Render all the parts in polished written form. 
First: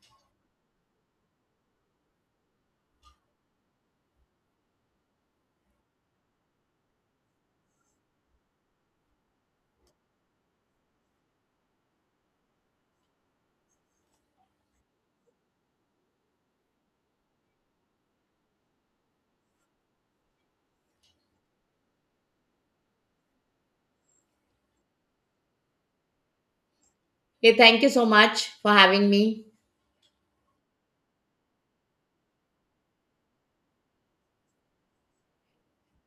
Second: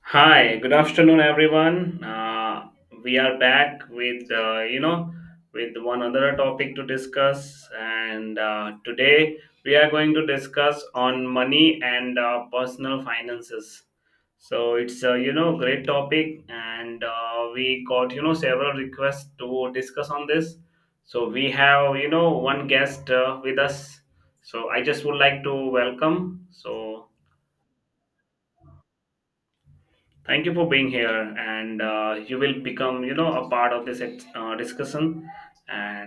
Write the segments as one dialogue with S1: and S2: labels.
S1: Hi, good afternoon, everyone. We are back with you know with one other topic to discuss, and today we are going to discuss on money and personal finances. So it's great topic, and we got several requests to discuss on this. So we have one guest with us. So I just would like to welcome. So,
S2: Hey, thank you so much for having me.
S1: thank you for being here, and you will become, a part of this discussion,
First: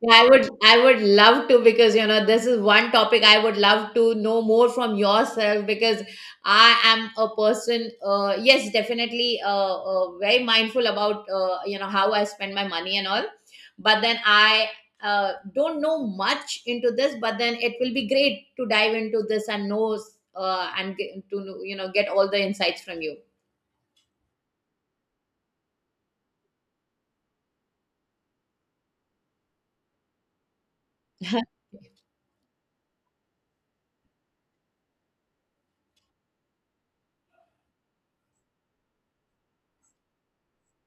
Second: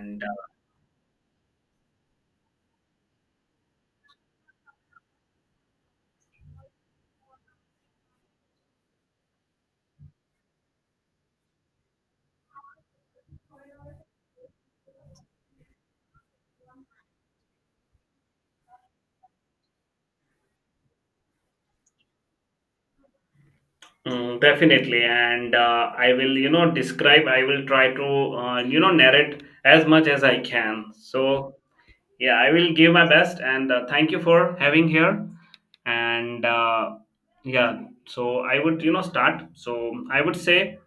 S2: Yeah,
S1: uh,
S2: I would love to because you know this is one topic I would love to know more from yourself because I am a person, yes definitely, very mindful about, you know, how I spend my money and all, but then I, don't know much into this, but then it will be great to dive into this and know, and get, you know, get all the insights from you.
S1: mm, definitely. And I will, you know, describe. I will try to, you know, narrate as much as I can. So yeah, I will give my best, and thank you for having here. And yeah, so I would, you know, start. So I would say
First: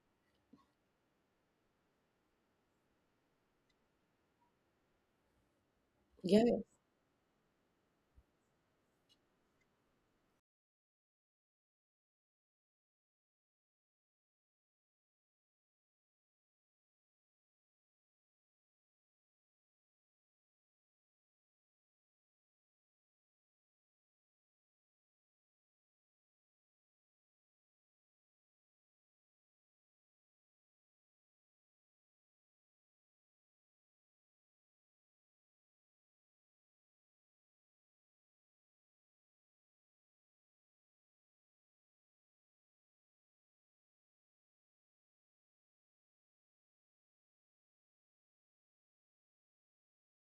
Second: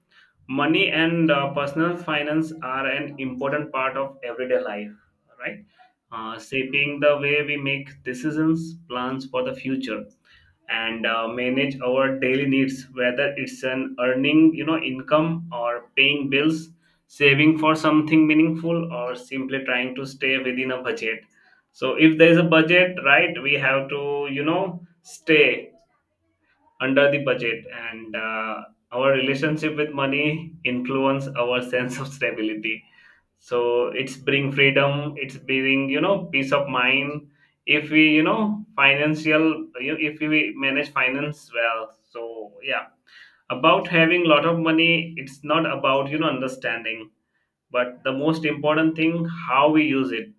S1: money and personal finance are an important part of everyday life, right,
S2: Yeah.
S1: shaping the way we make decisions, plans for the future, and manage our daily needs, whether it's an earning income or paying bills, saving for something meaningful, or simply trying to stay within a budget. So if there is a budget, right, we have to stay under the budget. And our relationship with money influence our sense of stability. So it's bring freedom, it's bring peace of mind, if we you know financial you know, if we manage finance well. So yeah, about having lot of money, it's not about understanding, but the most important thing how we use it.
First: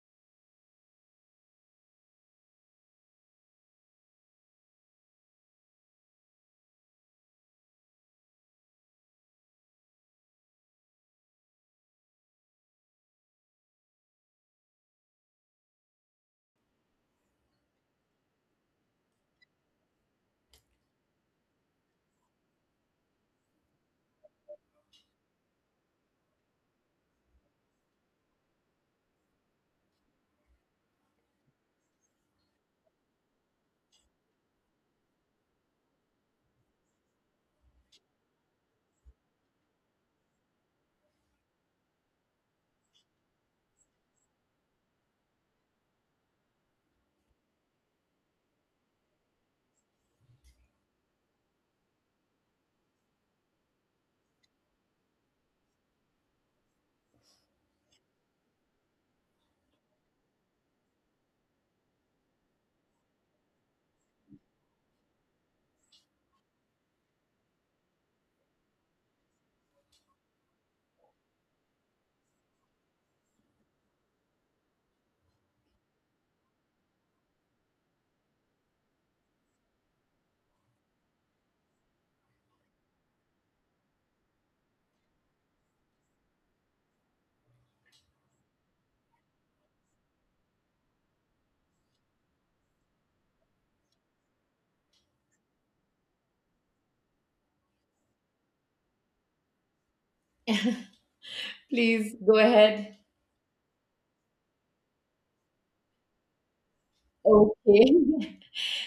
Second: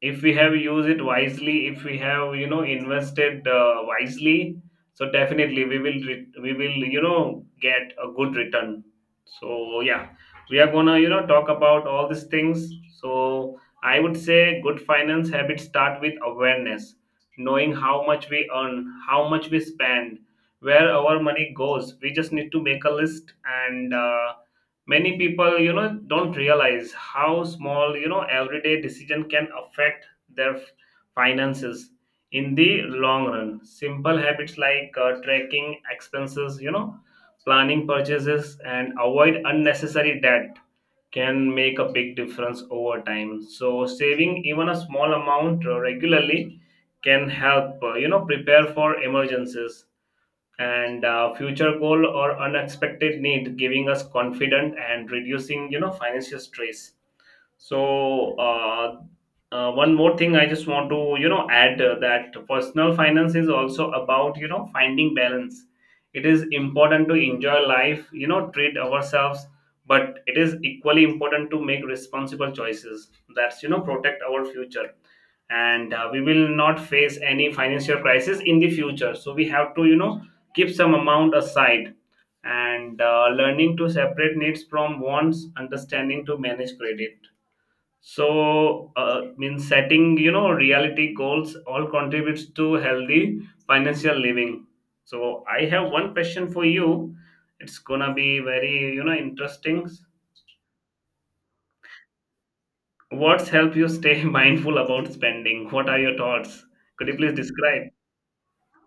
S1: If we have used it wisely, if we have invested wisely, so definitely we will get a good return. So yeah, we are gonna talk about all these things. So I would say good finance habits start with awareness, knowing how much we earn, how much we spend, where our money goes. We just need to make a list, and many people don't realize how small everyday decision can affect their finances in the long run. Simple habits like tracking expenses, planning purchases, and avoid unnecessary debt can make a big difference over time. So saving even a small amount regularly can help prepare for emergencies and future goal or unexpected need, giving us confident and reducing financial stress. so uh, One more thing I just want to add, that personal finance is also about finding balance. It is important to enjoy life, treat ourselves, but it is equally important to make responsible choices that's protect our future, and we will not face any financial crisis in the future, so we have to keep some amount aside. And learning to separate needs from wants, understanding to manage credit, so means setting reality goals, all contributes to healthy financial living. So I have one question for you. It's gonna be very interesting.
S2: Please go ahead.
S1: What's help you stay mindful about spending? What are your thoughts? Could you please describe?
S2: Okay.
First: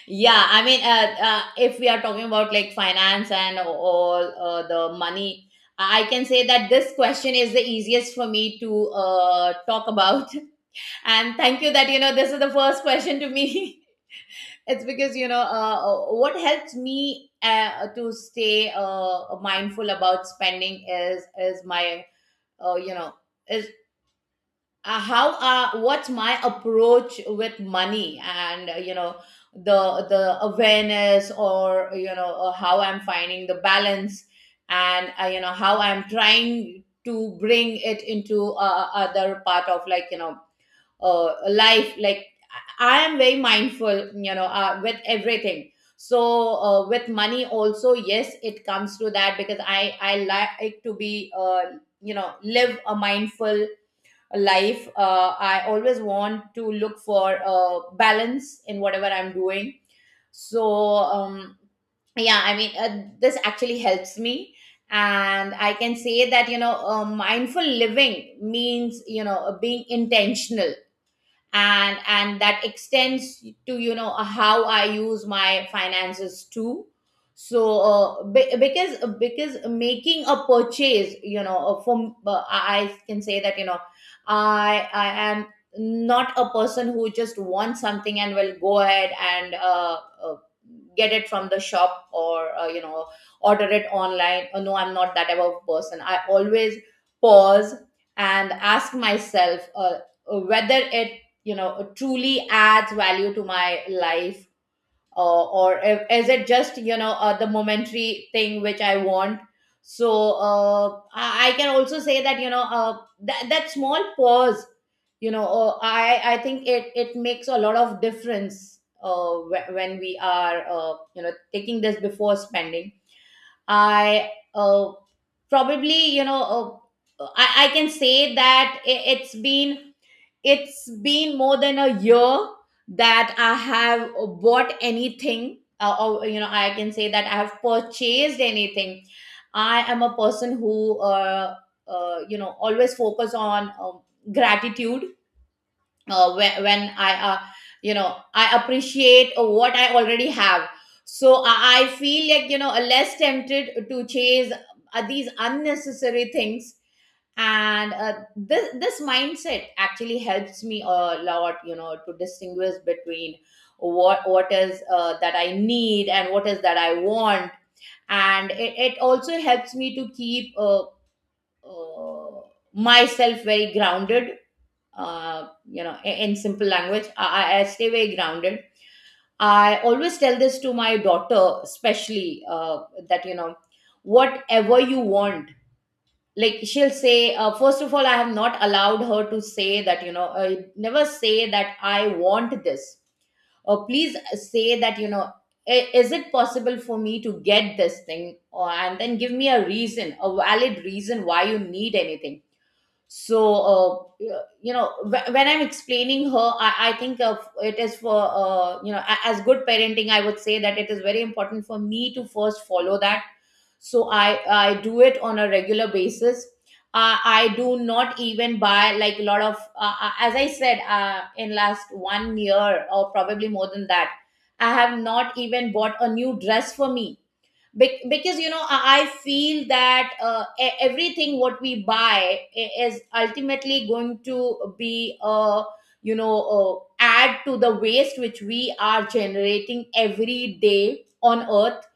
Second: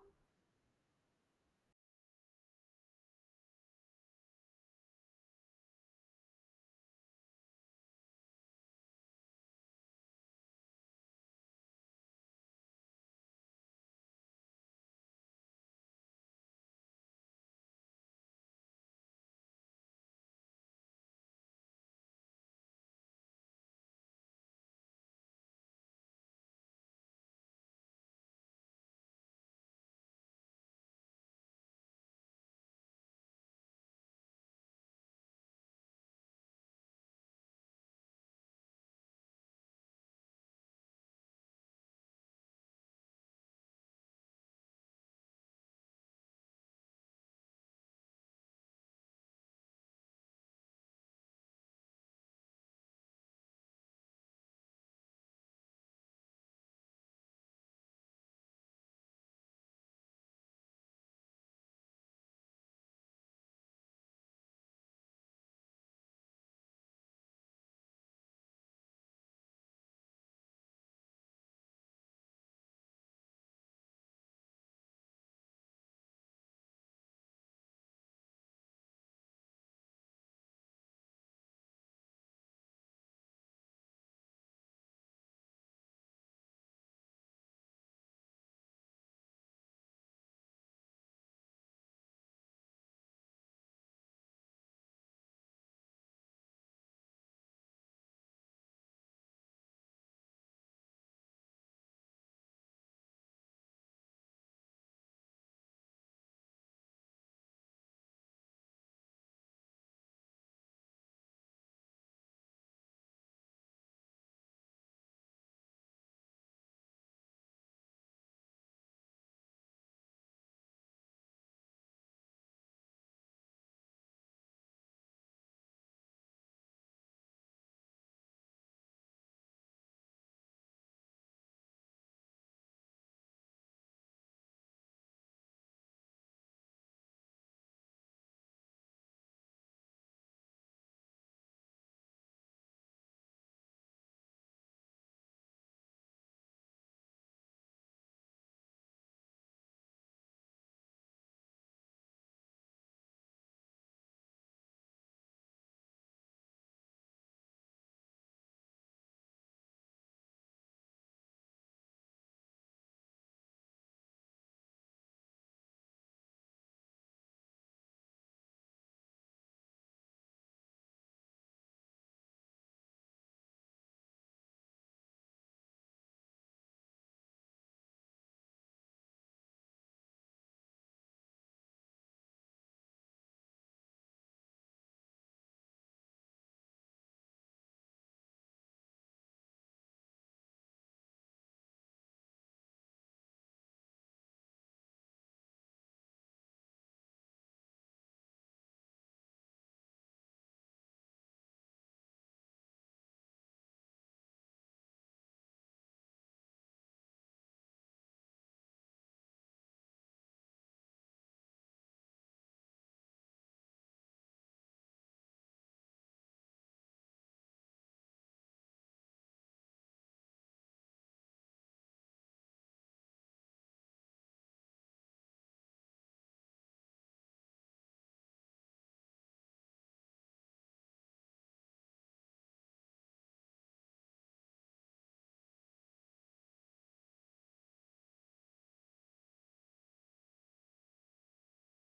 S2: Yeah, I mean, if we are talking about like finance and all, the money, I can say that this question is the easiest for me to talk about. And thank you that, you know, this is the first question to me. It's because, you know, what helps me to stay mindful about spending is my, you know, is, how, what's my approach with money, and, you know, the awareness, or, you know, how I'm finding the balance, and, you know, how I'm trying to bring it into, other part of, like, you know, life, like, I am very mindful, you know, with everything. So, with money also, yes, it comes to that, because I like to be, you know, live a mindful life. I always want to look for, balance in whatever I'm doing. So, yeah, I mean, this actually helps me, and I can say that, you know, mindful living means, you know, being intentional, and that extends to, you know, how I use my finances too. So, because making a purchase, you know, from I can say that, you know, I am not a person who just wants something and will go ahead and, uh, get it from the shop, or, you know, order it online. No, I'm not that type of person. I always pause and ask myself, whether it, you know, truly adds value to my life, or is it just, you know, the momentary thing which I want. So, I can also say that, you know, that, that small pause, you know, I think it makes a lot of difference, when we are, you know, taking this before spending. I uh, Probably, you know, I can say that it, it's been, it's been more than a year that I have bought anything, or, you know, I can say that I have purchased anything. I am a person who, you know, always focus on, gratitude, when I, you know, I appreciate what I already have. So I feel like, you know, less tempted to chase, these unnecessary things, and, this mindset actually helps me a lot, you know, to distinguish between what is, that I need, and what is that I want. And it also helps me to keep, uh, myself very grounded, you know, in simple language, I stay very grounded. I always tell this to my daughter, especially, that, you know, whatever you want, like she'll say, first of all, I have not allowed her to say that, you know, never say that I want this, or please say that, you know, Is it possible for me to get this thing?" Or and then give me a reason, a valid reason, why you need anything. So, you know, when I'm explaining her, I think of it is for, you know, as good parenting. I would say that it is very important for me to first follow that. So I do it on a regular basis. I do not even buy like a lot of, as I said, in last 1 year or probably more than that, I have not even bought a new dress for me. Because you know, I feel that, everything what we buy, is ultimately going to be, you know uh, add to the waste which we are generating every day on earth.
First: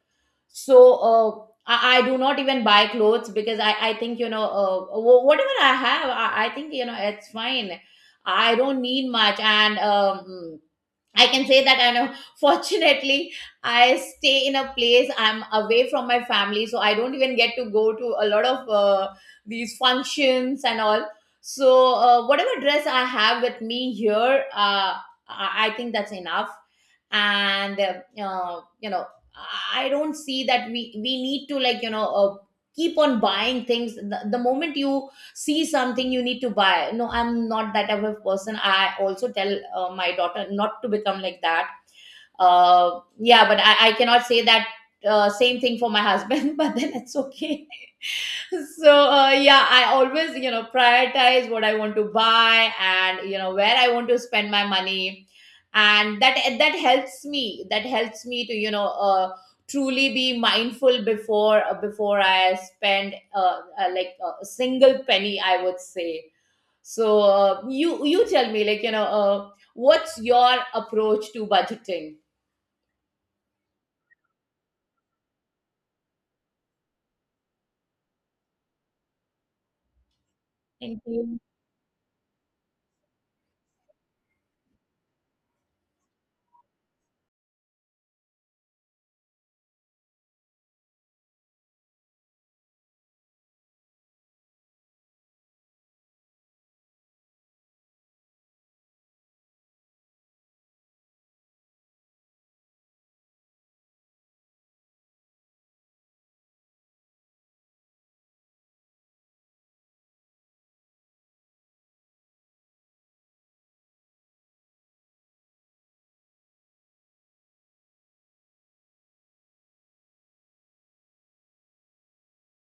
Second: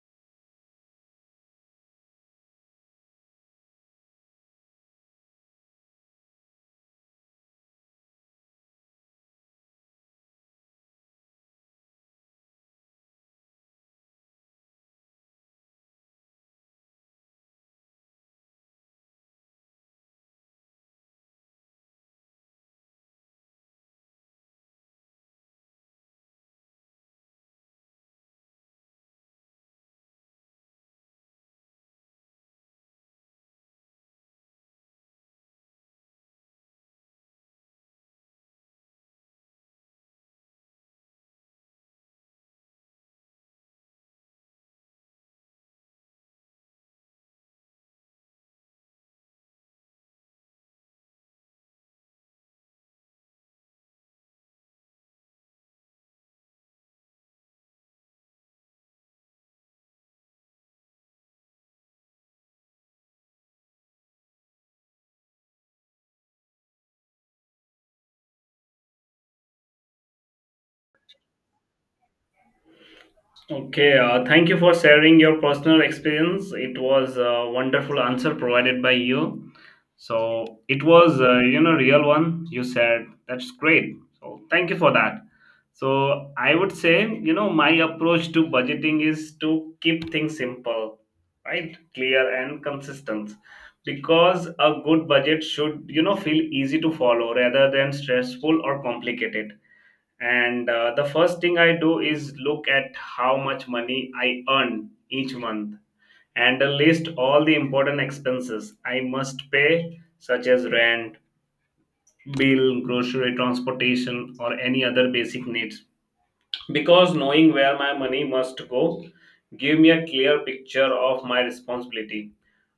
S2: So, uh, I do not even buy clothes because, I think, you know, whatever I have, I think, you know, it's fine. I don't need much. And, I can say that I know. Fortunately, I stay in a place. I'm away from my family, so I don't even get to go to a lot of, these functions and all. So, whatever dress I have with me here, I think that's enough, and, you know, I don't see that we need to, like, you know, keep on buying things. The moment you see something, you need to buy. No, I'm not that type of person. I also tell, my daughter not to become like that. Yeah, but I cannot say that, same thing for my husband, but then it's okay. So, yeah, I always, you know, prioritize what I want to buy and, you know, where I want to spend my money. And that helps me, that helps me to, you know, truly be mindful before, before I spend, a single penny, I would say. So, you you tell me, like, you know, what's your approach to budgeting?
S1: Okay, thank you for sharing your personal experience. It was a wonderful answer provided by you. So it
S2: Thank
S1: was,
S2: you.
S1: you know, real one. You said that's great. So thank you for that. So I would say, you know, my approach to budgeting is to keep things simple, right, clear and consistent, because a good budget should, you know, feel easy to follow rather than stressful or complicated. And the first thing I do is look at how much money I earn each month, and list all the important expenses I must pay, such as rent, bill, grocery, transportation, or any other basic needs, because knowing where my money must go give me a clear picture of my responsibility.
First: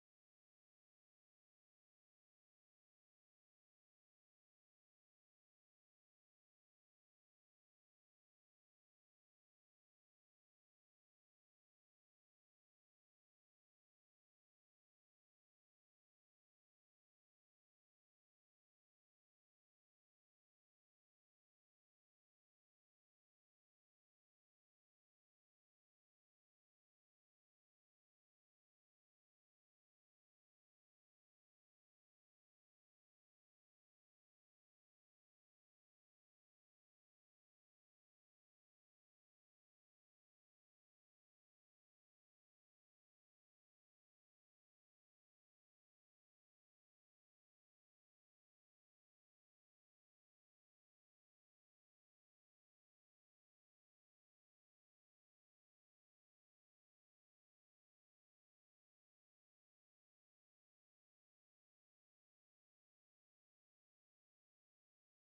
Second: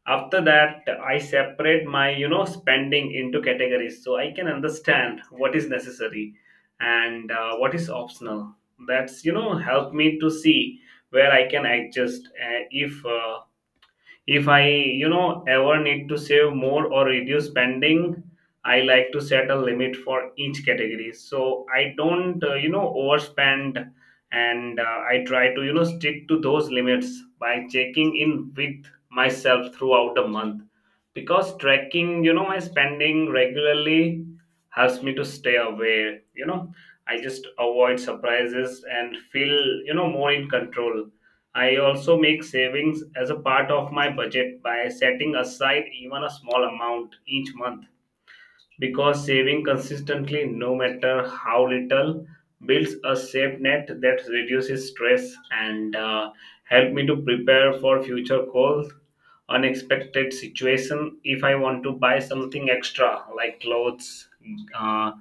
S1: After that, I separate my spending into categories, so I can understand what is necessary and what is optional. That's help me to see where I can adjust, if I ever need to save more or reduce spending. I like to set a limit for each category so I don't overspend, and I try to stick to those limits by checking in with myself throughout the month, because tracking my spending regularly helps me to stay aware. You know, I just avoid surprises and feel more in control. I also make savings as a part of my budget by setting aside even a small amount each month, because saving consistently, no matter how little, builds a safe net that reduces stress and help me to prepare for future goals, unexpected situation. If I want to buy something extra like clothes, uh,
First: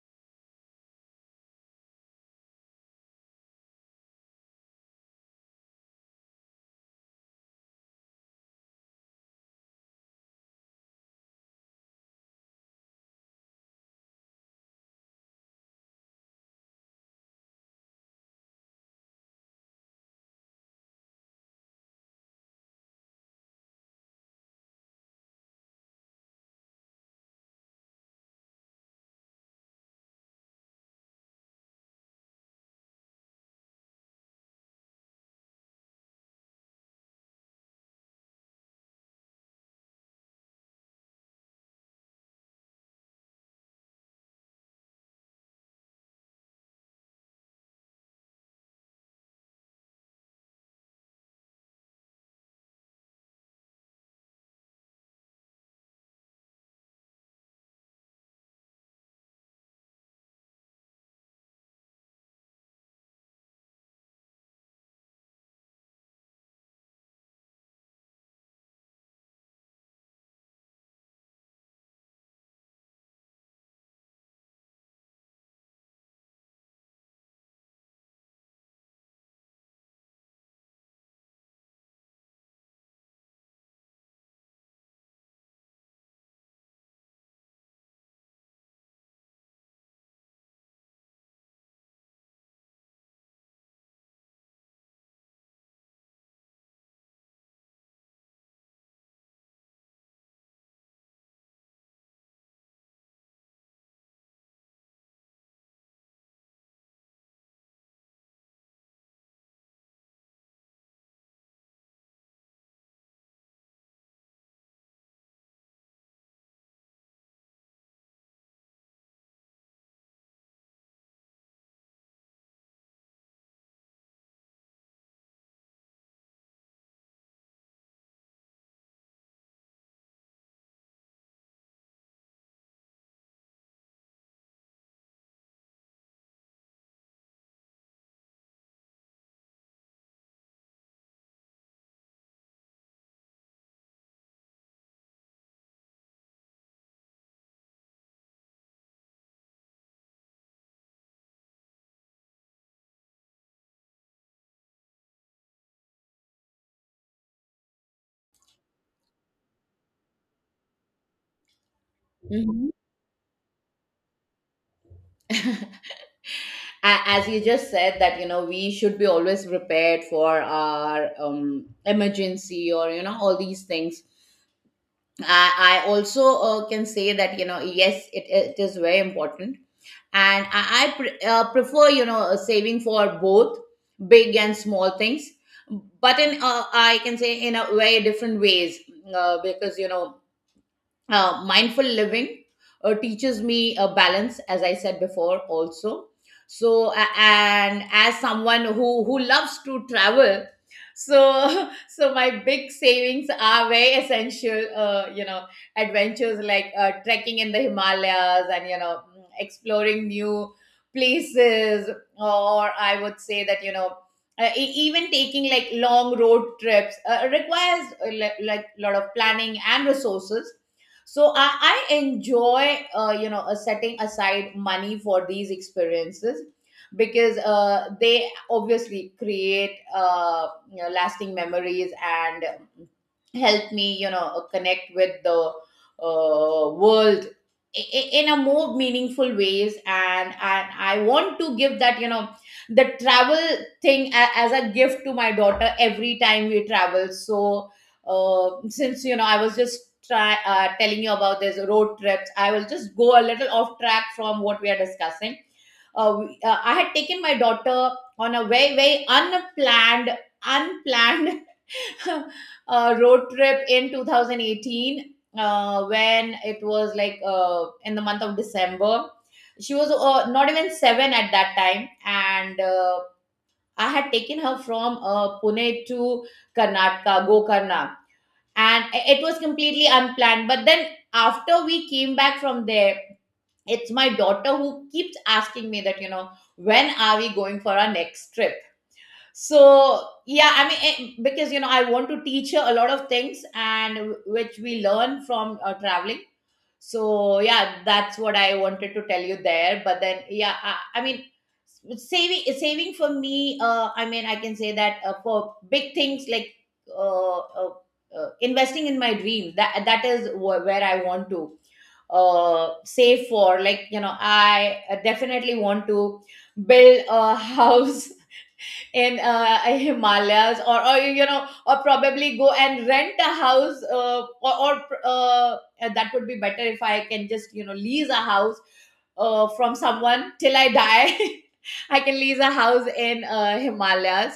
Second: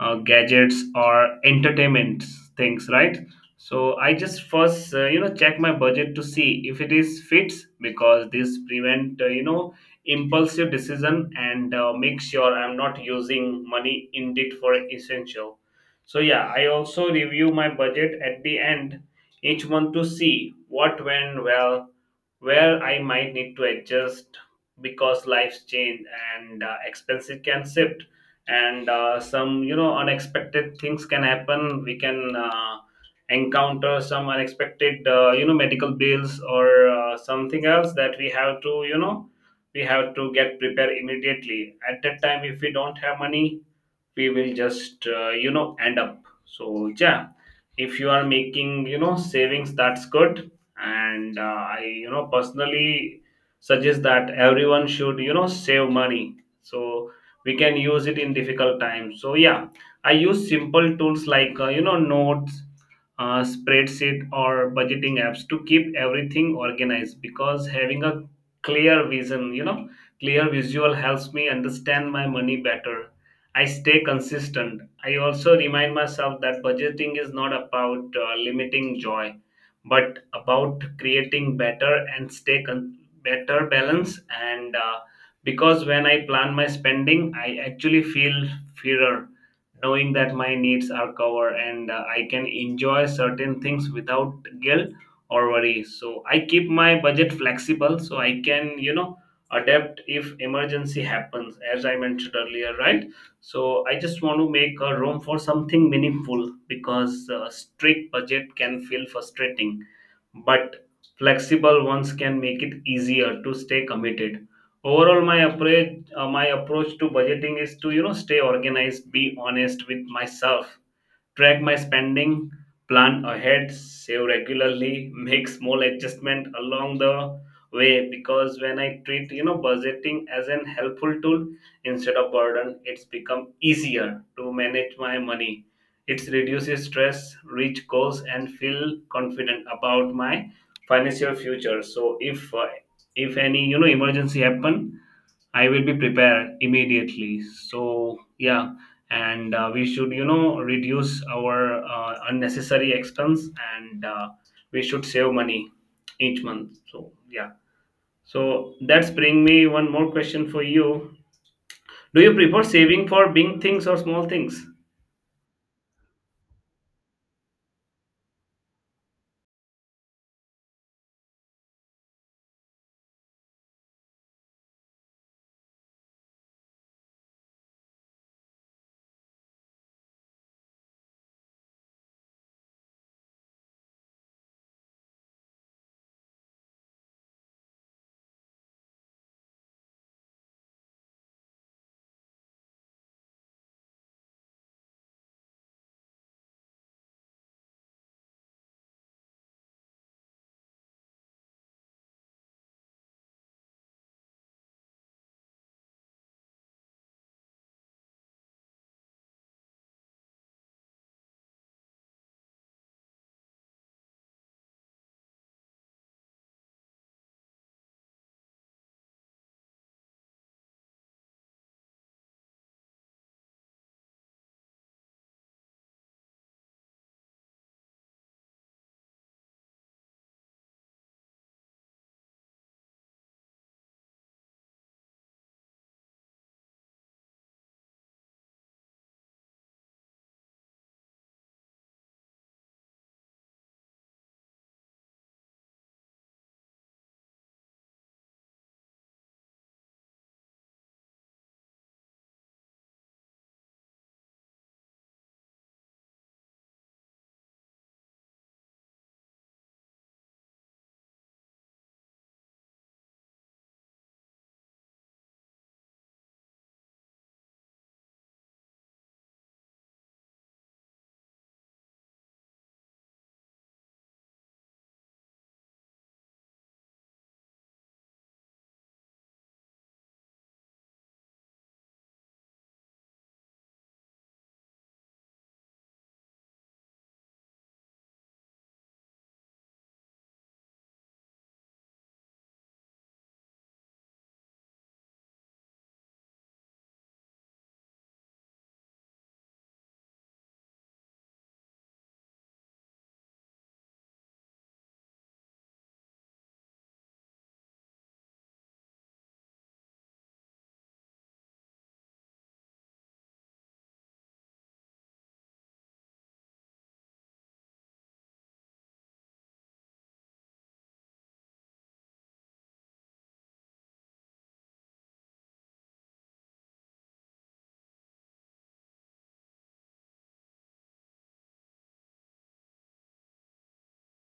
S1: gadgets or entertainment things, right, so I just first check my budget to see if it is fits, because this prevent impulsive decision and make sure I'm not using money indeed for essential. So yeah, I also review my budget at the end each month to see what went well, where I might need to adjust, because life's change and expenses can shift, and some unexpected things can happen. We can encounter some unexpected medical bills or something else that we have to get prepared immediately at that time. If we don't have money, we will just end up. So yeah, if you are making savings, that's good. And I personally suggest that everyone should save money, so we can use it in difficult times. So yeah, I use simple tools like notes, spreadsheet, or budgeting apps to keep everything organized, because having a clear vision you know clear visual helps me understand my money better. I stay consistent. I also remind myself that budgeting is not about limiting joy, but about creating better and better balance. And because when I plan my spending, I actually feel freer, knowing that my needs are covered and I can enjoy certain things without guilt or worry. So I keep my budget flexible so I can, you know, adapt if emergency happens, as I mentioned earlier, right? So I just want to make a room for something meaningful, because strict budget can feel frustrating, but flexible ones can make it easier to stay committed. Overall, my approach to budgeting is to stay organized, be honest with myself, track my spending, plan ahead, save regularly, make small adjustment along the way, because when I treat budgeting as an helpful tool instead of burden, it's become easier to manage my money. It reduces stress, reach goals, and feel confident about my financial future. So if any emergency happen, I will be prepared immediately. So yeah, and we should reduce our unnecessary expense, and we should save money each month. So yeah. So that's bring me one more question for you. Do you prefer
S2: Mhm.
S1: saving for big things or small things?
S2: As you just said that, you know, we should be always prepared for our, emergency, or, you know, all these things, I also, can say that, you know, yes, it is very important. And I prefer, you know, saving for both big and small things, but in, I can say, in a very different ways, because you know, mindful living, teaches me a balance, as I said before also. So, and as someone who loves to travel, so so my big savings are very essential, you know, adventures like, trekking in the Himalayas, and, you know, exploring new places. Or I would say that, you know, even taking, like, long road trips, requires, like, a lot of planning and resources. So I enjoy, you know, setting aside money for these experiences, because, they obviously create, you know, lasting memories, and help me, you know, connect with the, world, in a more meaningful ways. And I want to give that, you know, the travel thing, as a gift to my daughter every time we travel. So, since you know, I was just telling you about this road trips, I will just go a little off track from what we are discussing. I had taken my daughter on a very unplanned, unplanned road trip in 2018, when it was like, in the month of December. She was, not even seven at that time. And, I had taken her from, Pune to Karnataka, Gokarna. And it was completely unplanned, but then after we came back from there, it's my daughter who keeps asking me that, you know, when are we going for our next trip? So, yeah, I mean, because you know, I want to teach her a lot of things, and which we learn from, traveling. So yeah, that's what I wanted to tell you there. But then, yeah, I mean, saving for me, I mean, I can say that, for big things like, uh, uh, investing in my dreams, that is where I want to, save for. Like, you know, I definitely want to build a house in, Himalayas, or, you know, or probably go and rent a house, or that would be better if I can just, you know, lease a house, from someone till I die. I can lease a house in, Himalayas,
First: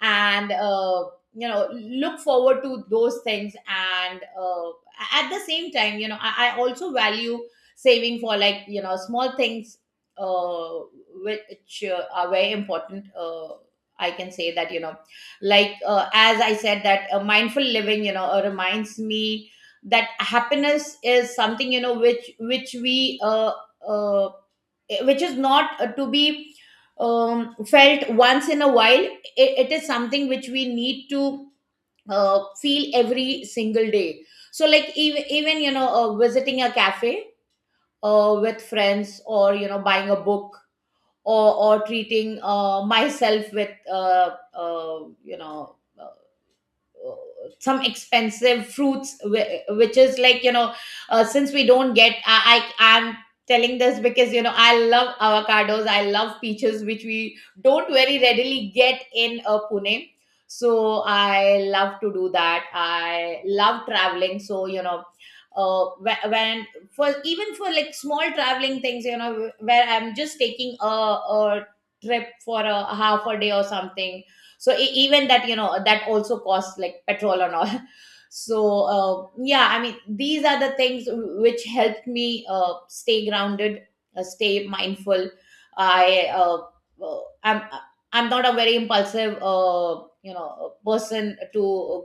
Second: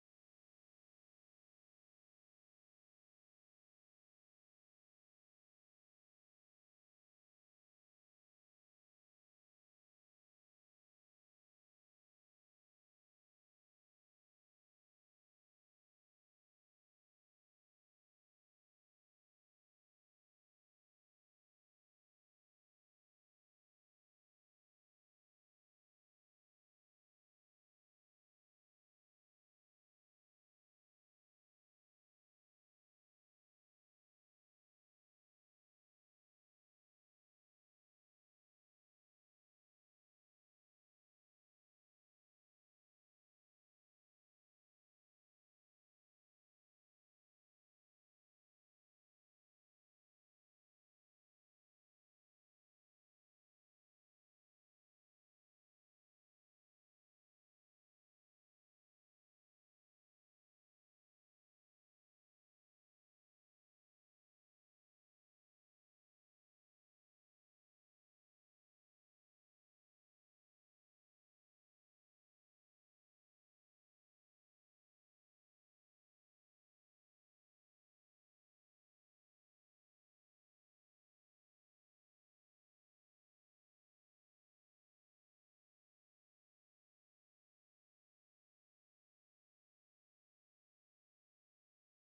S2: and, you know, look forward to those things. And, at the same time, you know, I also value saving for, like, you know, small things, uh, which, are very important. I can say that, you know, like, as I said, that, mindful living, you know, reminds me that happiness is something, you know, which, uh, which is not, to be, felt once in a while. It is something which we need to, feel every single day. So, like, even you know, visiting a cafe, with friends, or, you know, buying a book, or treating, myself with, you know, some expensive fruits, which is, like, you know, since we don't get, I, I'm telling this because, you know, I love avocados, I love peaches, which we don't very readily get in, Pune. So I love to do that. I love traveling, so you know, when, for even for like small traveling things, you know, where I'm just taking a trip for a half a day or something. So, even that, you know, that also costs like petrol and all. So, yeah, I mean, these are the things which helped me, stay grounded, stay mindful. i uh, uh, i'm I'm not a very impulsive, you know, person to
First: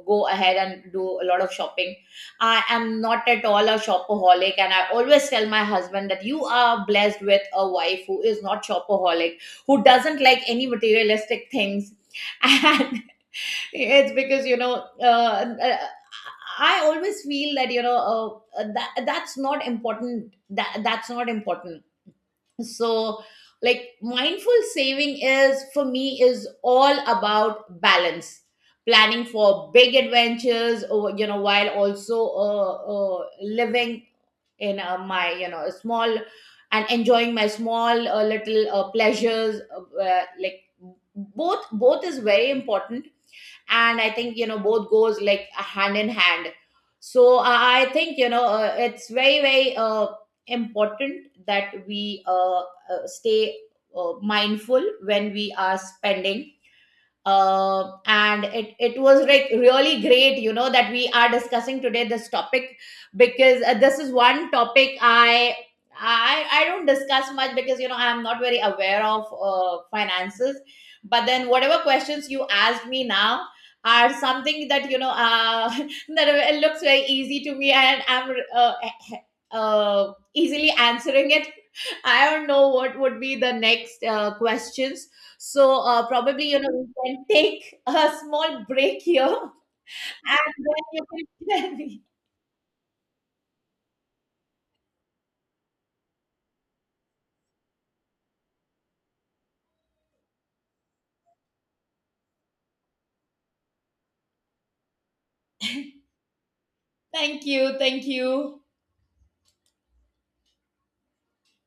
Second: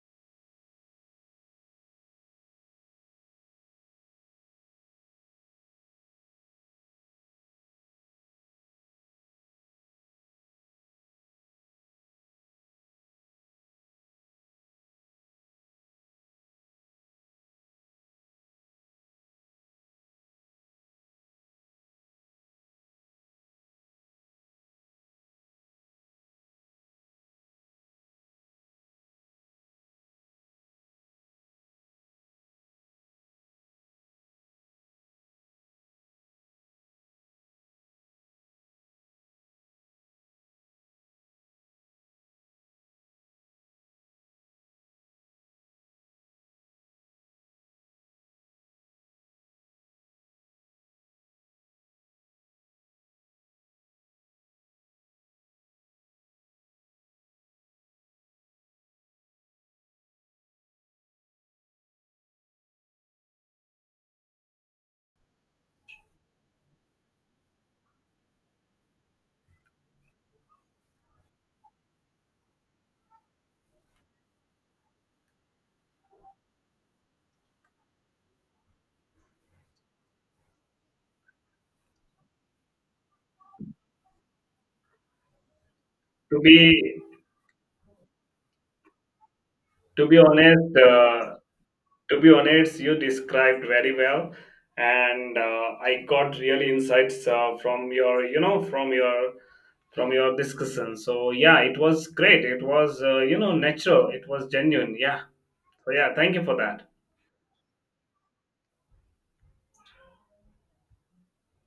S2: go ahead and do a lot of shopping. I am not at all a shopaholic, and I always tell my husband that you are blessed with a wife who is not shopaholic, who doesn't like any materialistic things, and it's because, you know, uh, I always feel that, you know, that, that's not important. That's not important. So, like, mindful saving is for me, is all about balance. Planning for big adventures, or, you know, while also, living in, my, you know, small and enjoying my small, little, pleasures, like, both is very important. And I think, you know, both goes, like, hand in hand. So I think, you know, it's very important that we, stay, mindful when we are spending. And it was, like, really great, you know, that we are discussing today this topic, because, this is one topic I don't discuss much, because, you know, I'm not very aware of, finances. But then, whatever questions you asked me now are something that, you know, that it looks very easy to me, and I'm, easily answering it. I don't know what would be the next, questions. So,
S1: To
S2: probably, you
S1: be
S2: know, we can take a small break here,
S1: to be
S2: and
S1: honest,
S2: then you can
S1: uh,
S2: tell me.
S1: to be honest, you described very well, and I got really insights from your you know from your discussion. So yeah, it was great. It was natural. It was genuine. Yeah. So yeah, thank you for that.
S2: Thank you, thank you.